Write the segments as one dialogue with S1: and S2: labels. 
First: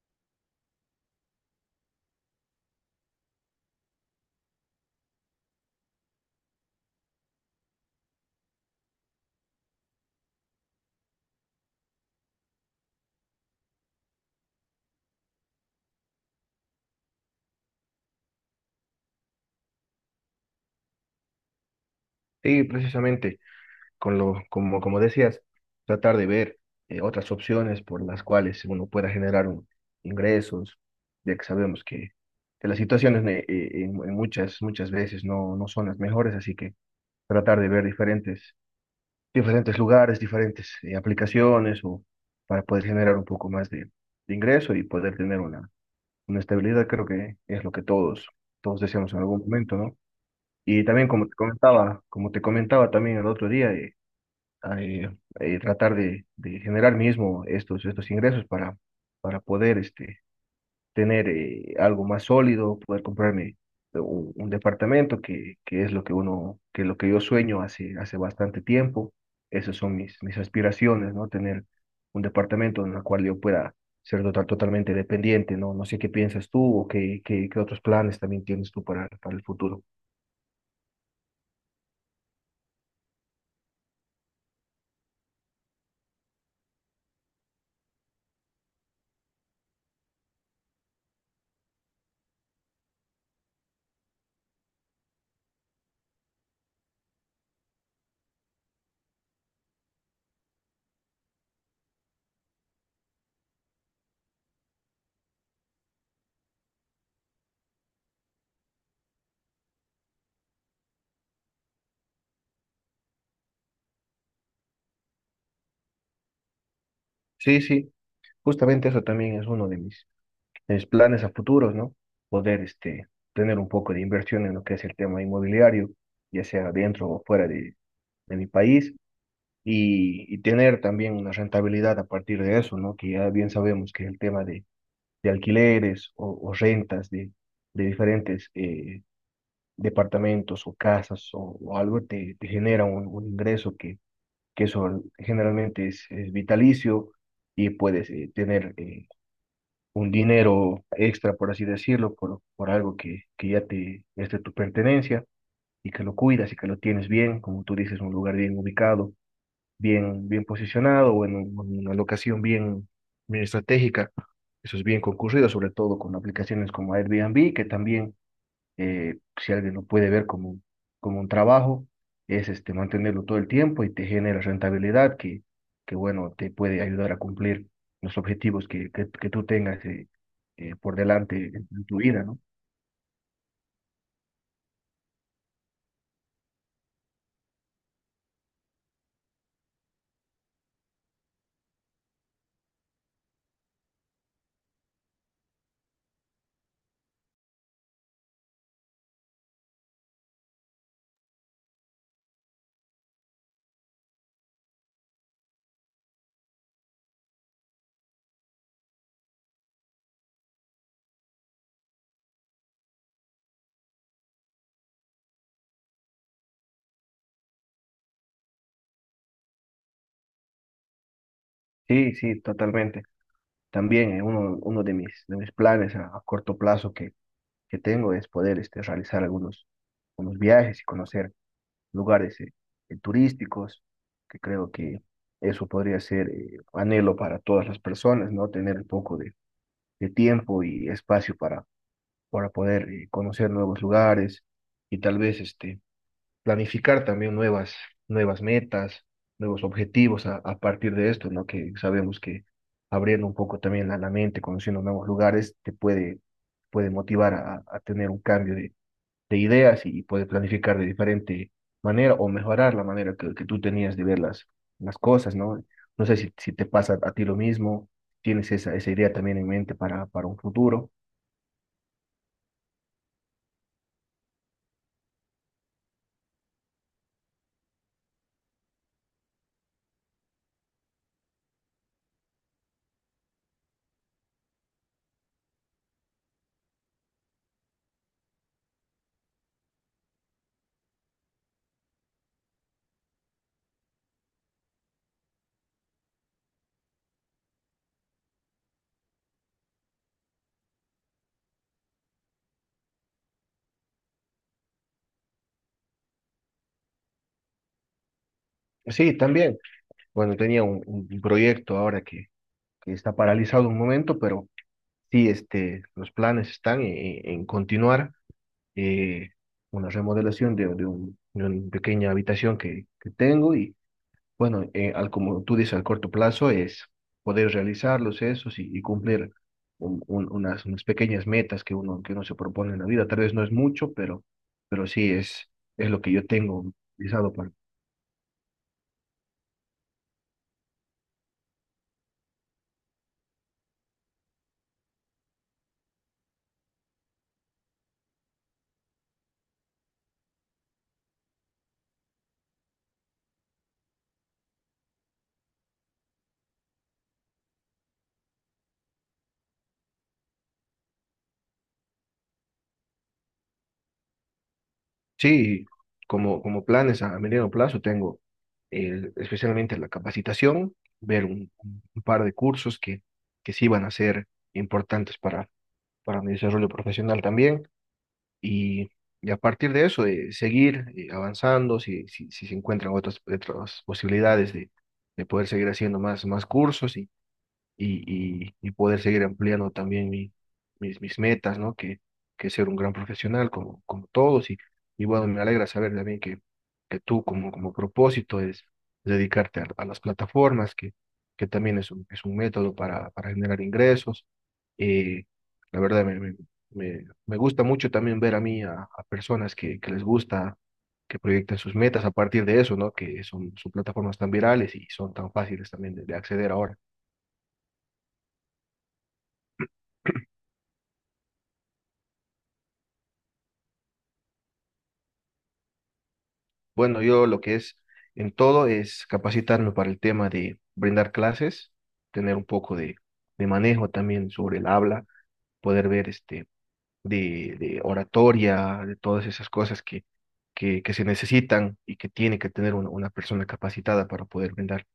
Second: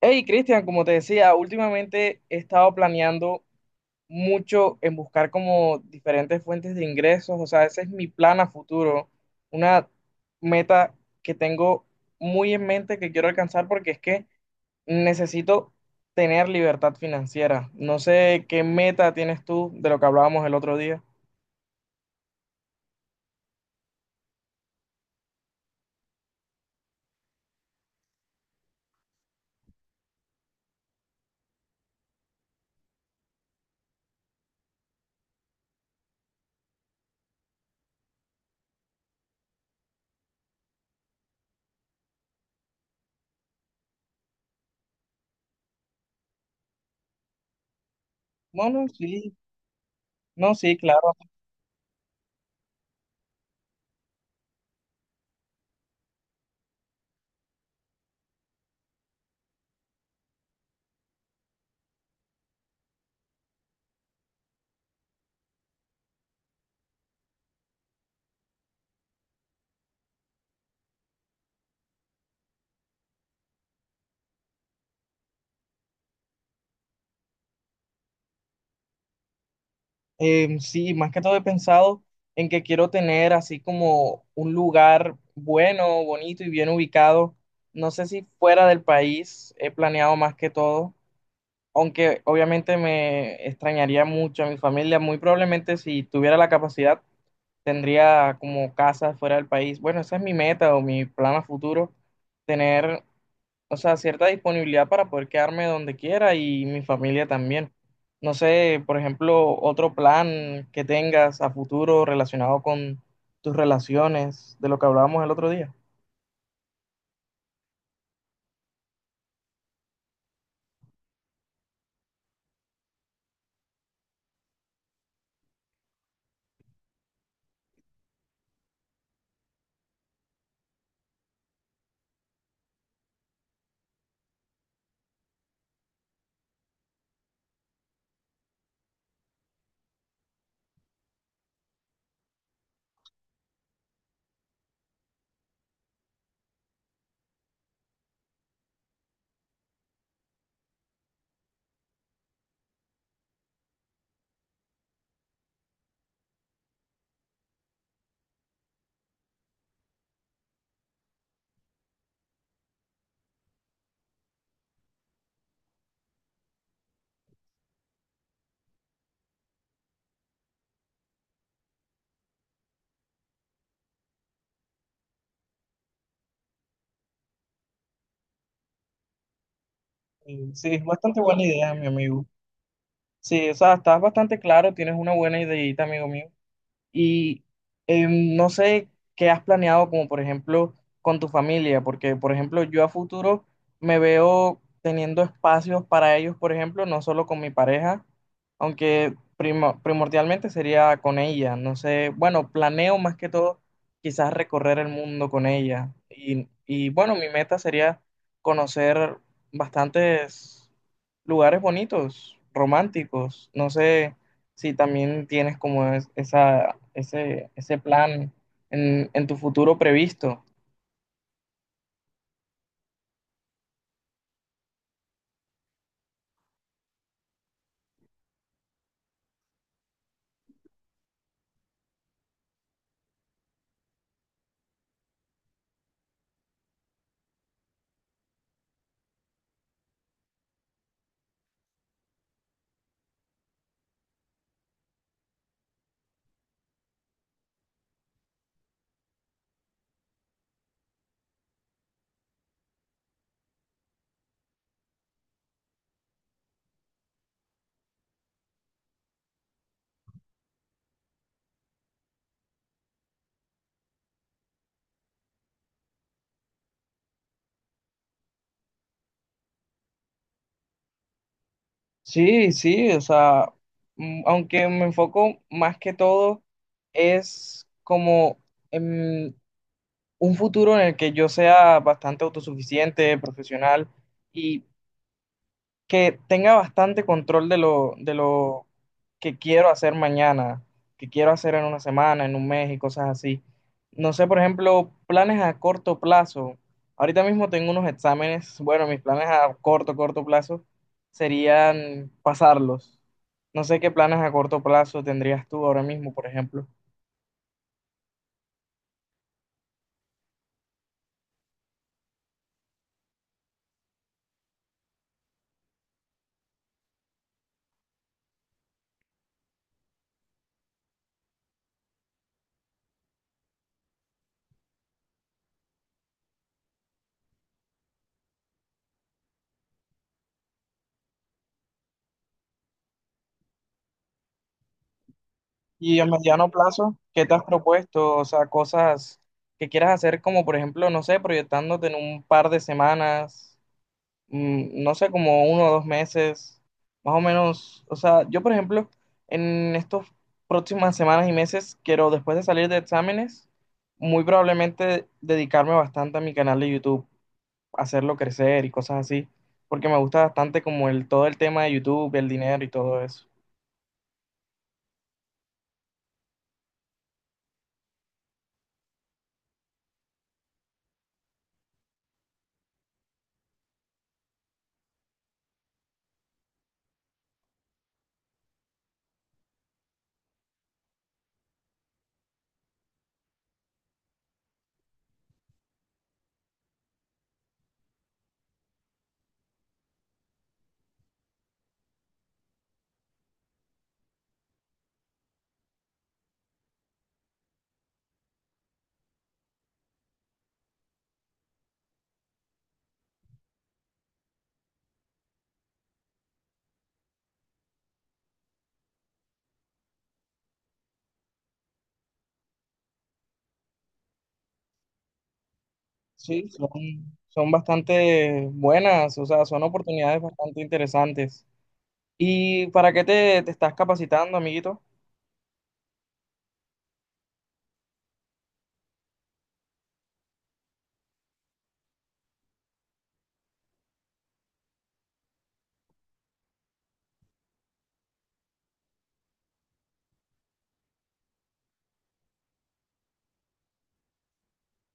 S1: Hey, Cristian, como te decía, últimamente he estado planeando mucho en buscar como diferentes fuentes de ingresos, o sea, ese es mi plan a futuro, una meta que tengo muy en mente que quiero alcanzar porque es que necesito tener libertad financiera. No sé qué meta tienes tú de lo que hablábamos el otro día.
S2: Sí, precisamente, con lo, como, como decías, tratar de ver otras opciones por las cuales uno pueda generar ingresos, ya que sabemos que las situaciones en muchas, muchas veces no, no son las mejores, así que tratar de ver diferentes lugares, diferentes aplicaciones o para poder generar un poco más de ingreso y poder tener una estabilidad, creo que es lo que
S1: No,
S2: todos
S1: no,
S2: deseamos en
S1: sí,
S2: algún momento, ¿no?
S1: no, sí,
S2: Y también
S1: claro.
S2: como te comentaba también el otro día, a, eh, tratar de generar mismo estos ingresos para poder tener algo más sólido, poder comprarme un departamento que es lo que que lo que yo sueño hace bastante tiempo. Esas son mis aspiraciones, ¿no? Tener un departamento en el cual yo pueda ser totalmente dependiente, ¿no? No sé qué piensas tú o qué otros planes también tienes tú para el futuro.
S1: Sí, más que todo he pensado en que quiero tener así como un lugar bueno, bonito y bien ubicado. No sé si fuera del país he planeado más que todo, aunque obviamente me extrañaría mucho a mi familia. Muy probablemente si tuviera la capacidad tendría como casa fuera del país. Bueno, esa es mi meta o mi plan a futuro, tener, o sea, cierta disponibilidad para poder quedarme donde quiera y mi familia también. No sé, por ejemplo, otro plan que tengas a futuro relacionado con tus relaciones, de lo que hablábamos el otro día.
S2: Sí, sí, justamente eso también es uno de mis mis planes a futuros, ¿no? Poder tener un poco de inversión en lo que es el tema inmobiliario, ya sea dentro o fuera de mi país, y tener también una rentabilidad a partir de eso, ¿no? Que ya bien sabemos que el tema de alquileres o rentas de diferentes departamentos o casas o algo te genera un ingreso que eso generalmente es vitalicio y puedes tener un dinero extra, por así decirlo, por algo que ya te es de tu pertenencia y que lo cuidas y que lo tienes bien, como tú dices, un lugar bien ubicado, bien posicionado o en una locación bien estratégica. Eso es bien concurrido, sobre todo con aplicaciones como Airbnb, que también si alguien lo puede ver como, como un trabajo, es mantenerlo todo el tiempo y te genera rentabilidad que bueno, te puede ayudar a cumplir los objetivos que tú tengas
S1: Y sí, es
S2: por
S1: bastante
S2: delante
S1: buena idea,
S2: en
S1: mi
S2: tu vida,
S1: amigo.
S2: ¿no?
S1: Sí, o sea, estás bastante claro, tienes una buena ideita, amigo mío. Y no sé qué has planeado, como por ejemplo con tu familia, porque por ejemplo yo a futuro me veo teniendo espacios para ellos, por ejemplo, no solo con mi pareja, aunque primordialmente sería con ella. No sé, bueno, planeo más que todo quizás recorrer el mundo con ella. Y bueno, mi meta sería conocer bastantes lugares bonitos, románticos. No sé si también tienes como ese plan en tu futuro previsto.
S2: Sí, sí, totalmente. También uno de de mis planes a corto plazo que tengo es poder realizar algunos viajes y conocer lugares turísticos, que creo que eso podría ser anhelo para todas las personas, ¿no? Tener un poco de tiempo y espacio para poder conocer nuevos lugares y tal vez planificar también nuevas metas, nuevos objetivos a partir de esto, ¿no? Que sabemos que abriendo un poco también la mente, conociendo nuevos lugares, te puede motivar a tener un cambio de ideas y puedes planificar de diferente manera o mejorar la manera que tú tenías de ver las cosas, ¿no? No sé si, si te pasa a ti lo mismo, tienes esa idea también en mente para un futuro.
S1: Sí, sí, o sea, aunque me enfoco más que todo, es como en un futuro en el que yo sea bastante autosuficiente, profesional y que tenga bastante control de de lo que quiero hacer mañana, que quiero hacer en una semana, en un mes y cosas así. No sé, por ejemplo, planes a corto plazo. Ahorita mismo tengo unos exámenes. Bueno, mis planes a corto plazo serían pasarlos. No sé qué planes a corto plazo tendrías tú ahora mismo, por ejemplo.
S2: Sí, también. Bueno, tenía un proyecto ahora que está paralizado un momento, pero sí, los planes están en continuar eh, una remodelación de una pequeña habitación que tengo y bueno, al, como tú dices, al corto plazo es poder realizar los esos y cumplir unas pequeñas metas que que uno se propone en la vida. Tal vez no es mucho, pero sí es
S1: Y
S2: lo
S1: a
S2: que yo
S1: mediano
S2: tengo
S1: plazo, ¿qué
S2: realizado
S1: te has
S2: para.
S1: propuesto? O sea, cosas que quieras hacer como, por ejemplo, no sé, proyectándote en un par de semanas. No sé, como uno o dos meses, más o menos. O sea, yo, por ejemplo, en estas próximas semanas y meses, quiero, después de salir de exámenes, muy probablemente dedicarme bastante a mi canal de YouTube, hacerlo crecer y cosas así, porque me gusta bastante como todo el tema de YouTube, el dinero y todo eso.
S2: Sí, como, como planes a mediano plazo tengo especialmente la capacitación, ver un par de cursos que sí van a ser importantes para mi desarrollo profesional también. Y, y a partir de eso, de seguir avanzando, si, si se encuentran otras posibilidades de poder seguir haciendo más cursos y poder seguir ampliando también mis metas, ¿no? Que ser un gran profesional como, como todos. Y bueno, me alegra saber también que tú como, como propósito es dedicarte a las plataformas, que también es es un método para generar ingresos. Eh, la verdad, me gusta mucho también ver a mí a personas que les gusta, que proyecten sus metas a partir de eso, ¿no? Que son, son plataformas tan virales y son tan fáciles también de
S1: Sí,
S2: acceder
S1: son,
S2: ahora.
S1: Son bastante buenas, o sea, son oportunidades bastante interesantes. ¿Y para qué te estás capacitando, amiguito?
S2: Bueno, yo lo que es en todo es capacitarme para el tema de brindar clases, tener un poco de manejo también sobre el habla, poder ver de oratoria, de todas esas cosas que se necesitan y que tiene que tener una persona capacitada para poder brindar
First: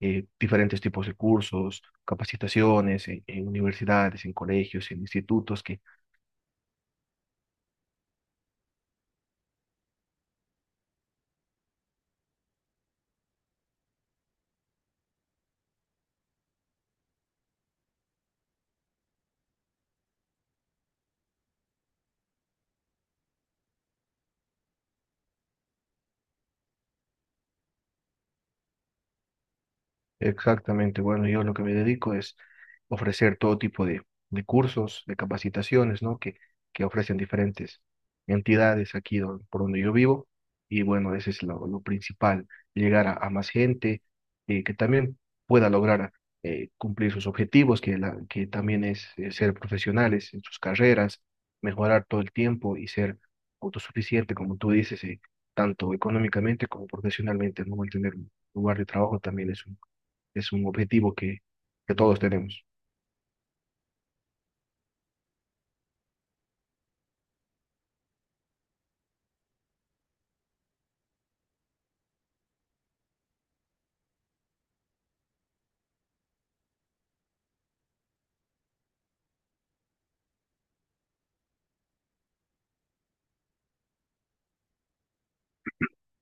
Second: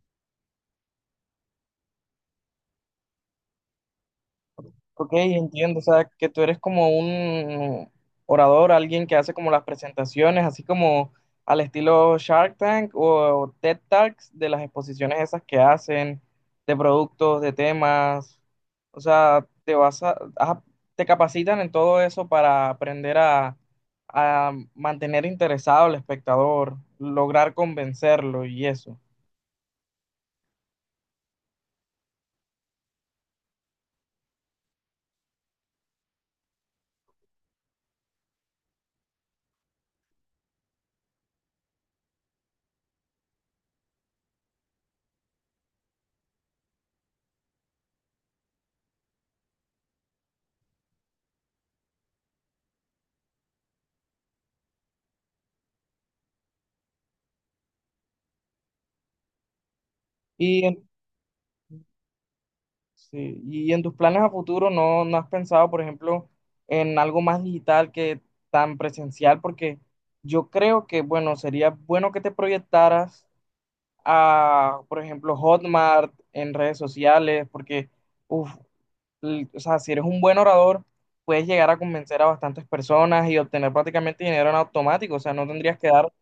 S2: diferentes tipos de cursos, capacitaciones en universidades, en colegios, en
S1: Ok,
S2: institutos
S1: entiendo,
S2: que…
S1: o sea, que tú eres como un orador, alguien que hace como las presentaciones, así como al estilo Shark Tank o TED Talks de las exposiciones esas que hacen de productos, de temas, o sea, te vas a, ah, te capacitan en todo eso para aprender a mantener interesado al espectador, lograr convencerlo y eso.
S2: Exactamente. Bueno, yo lo que me dedico es ofrecer todo tipo de cursos, de capacitaciones, ¿no? Que ofrecen diferentes entidades aquí por donde yo vivo. Y bueno, ese es lo principal, llegar a más gente que también pueda lograr cumplir sus objetivos, que, la, que también es ser profesionales en sus carreras, mejorar todo el tiempo y ser autosuficiente, como tú dices, tanto económicamente como profesionalmente, ¿no? Mantener un lugar de trabajo también es un
S1: Y
S2: objetivo que todos tenemos.
S1: sí, y en tus planes a futuro no has pensado, por ejemplo, en algo más digital que tan presencial, porque yo creo que, bueno, sería bueno que te proyectaras a, por ejemplo, Hotmart en redes sociales, porque, uf, o sea, si eres un buen orador, puedes llegar a convencer a bastantes personas y obtener prácticamente dinero en automático, o sea, no tendrías que dar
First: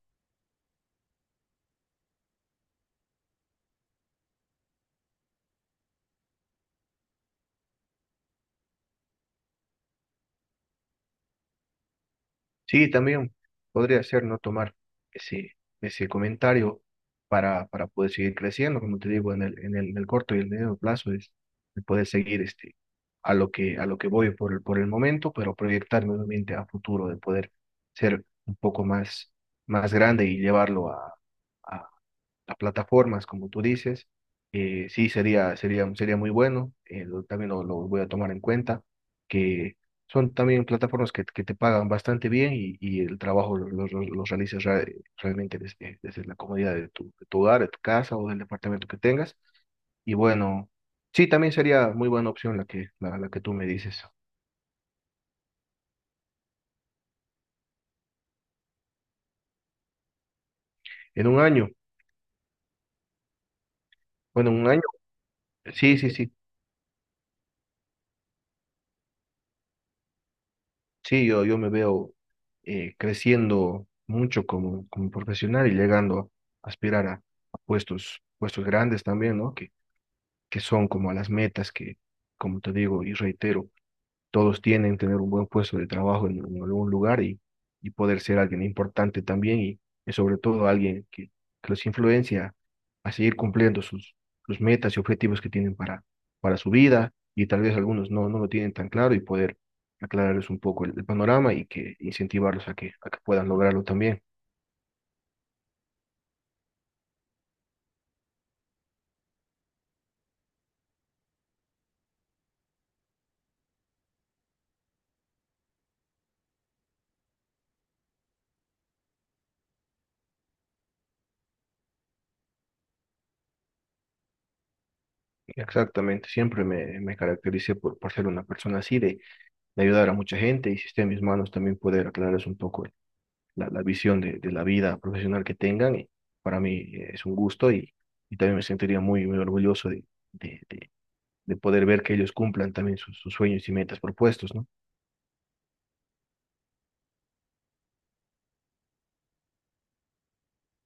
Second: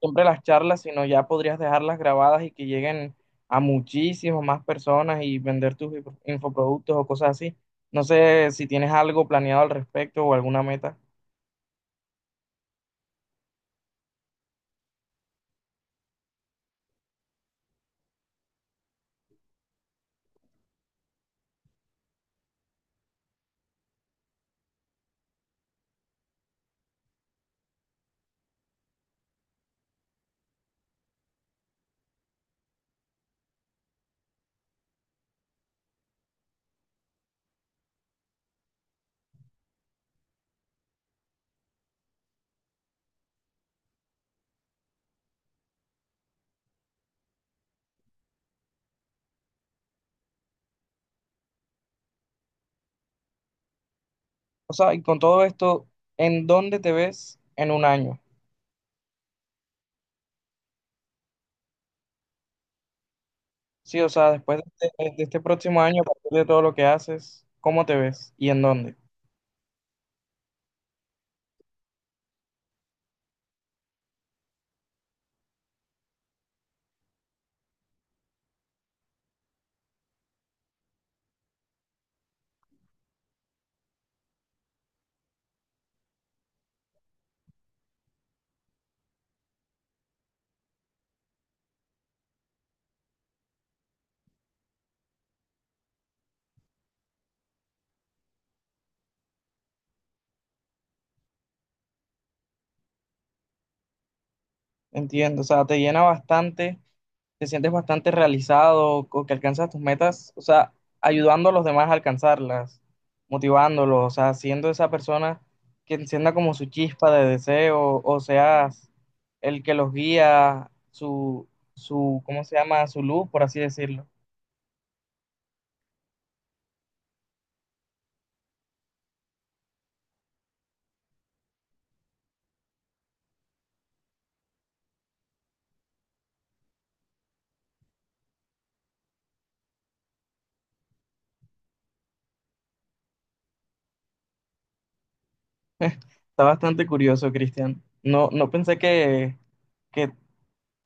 S1: siempre las charlas, sino ya podrías dejarlas grabadas y que lleguen a muchísimas más personas y vender tus infoproductos o cosas así. No sé si tienes algo planeado al respecto o alguna meta.
S2: Sí, también podría ser no tomar ese, ese comentario para poder seguir creciendo, como te digo, en el, en el, en el corto y el medio plazo es poder seguir a lo que voy por el momento, pero proyectarme nuevamente a futuro, de poder ser un poco más grande y llevarlo a, las plataformas, como tú dices. Sí, sería muy bueno. También lo voy a tomar en cuenta, que son también plataformas que te pagan bastante bien y el trabajo lo realizas realmente desde, desde la comodidad de tu hogar, de tu casa o del departamento que tengas. Y bueno, sí, también sería muy buena opción la que, la que tú me dices.
S1: O sea, y con todo esto, ¿en dónde te ves en un año?
S2: En un año,
S1: Sí, o sea,
S2: bueno,
S1: después
S2: en
S1: de
S2: un año,
S1: de este próximo
S2: sí,
S1: año, a
S2: sí,
S1: partir
S2: sí.
S1: de todo lo que haces, ¿cómo te ves y en dónde?
S2: Sí, yo me veo creciendo mucho como, como profesional y llegando a aspirar a puestos grandes también, ¿no? Que son como las metas como te digo y reitero, todos tienen tener un buen puesto de trabajo en algún lugar y poder ser alguien importante también y sobre todo alguien que los influencia a seguir cumpliendo sus metas y objetivos que tienen para su vida y tal vez algunos no, no lo tienen tan claro y poder aclararles un poco el panorama y que incentivarlos a que puedan lograrlo también.
S1: Entiendo, o sea, te llena bastante, te sientes bastante realizado o que alcanzas tus metas, o sea, ayudando a los demás a alcanzarlas, motivándolos, o sea, siendo esa persona que encienda como su chispa de deseo, o seas el que los guía, ¿cómo se llama? Su luz, por así decirlo.
S2: Exactamente, siempre me caractericé por ser una persona así, de ayudar a mucha gente y si está en mis manos también poder aclararles un poco la, la visión de la vida profesional que tengan. Y para mí es un gusto y también me sentiría muy orgulloso de, de- de poder ver que ellos cumplan también sus, sus sueños y metas propuestos, ¿no?
S1: Está bastante curioso, Cristian. No, no pensé que,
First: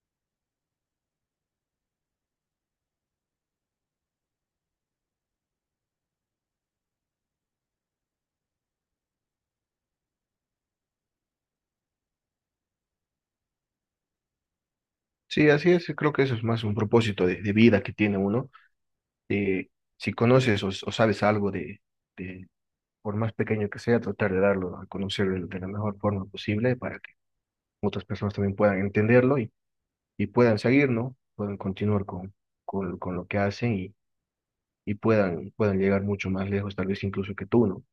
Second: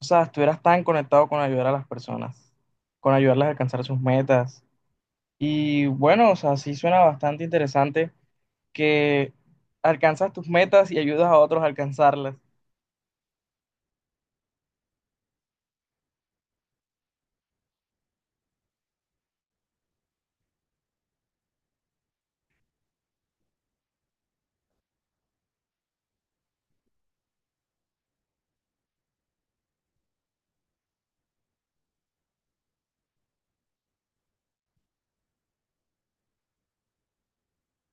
S1: o sea, estuvieras tan conectado con ayudar a las personas, con ayudarlas a alcanzar sus metas. Y bueno, o sea, sí suena bastante interesante que alcanzas tus metas y ayudas a otros a alcanzarlas.
S2: Sí, así es. Creo que eso es más un propósito de vida que tiene uno, de si conoces o sabes algo de, por más pequeño que sea, tratar de darlo a conocer de la mejor forma posible para que otras personas también puedan entenderlo y puedan seguir, ¿no? Puedan continuar con lo que hacen y puedan, puedan llegar mucho más lejos, tal vez incluso que tú, ¿no?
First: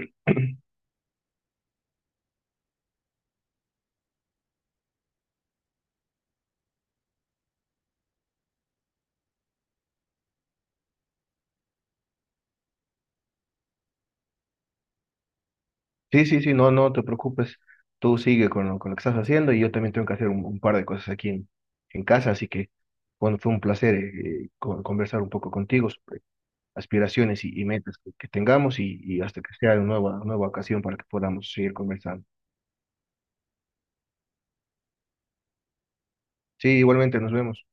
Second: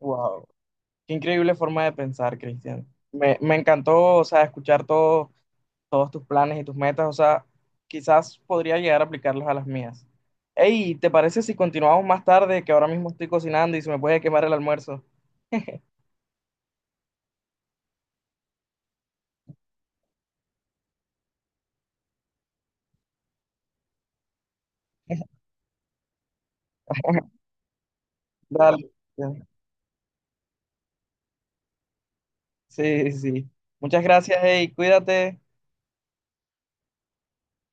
S1: Wow, qué increíble forma de pensar, Cristian. Me encantó, o sea, escuchar todos tus planes y tus metas, o sea, quizás podría llegar a aplicarlos a las mías. Hey, ¿te parece si continuamos más tarde, que ahora mismo estoy cocinando y se me puede quemar el almuerzo?
S2: Sí, sí, sí, no, no te preocupes, tú sigue con lo que estás haciendo y yo también tengo que hacer un par de cosas aquí en casa, así que, bueno, fue un placer conversar un poco contigo sobre aspiraciones y metas que tengamos
S1: Dale.
S2: y hasta que sea una nueva ocasión para que podamos seguir conversando.
S1: Sí, sí, sí. Muchas gracias, hey, cuídate.
S2: Sí, igualmente, nos vemos.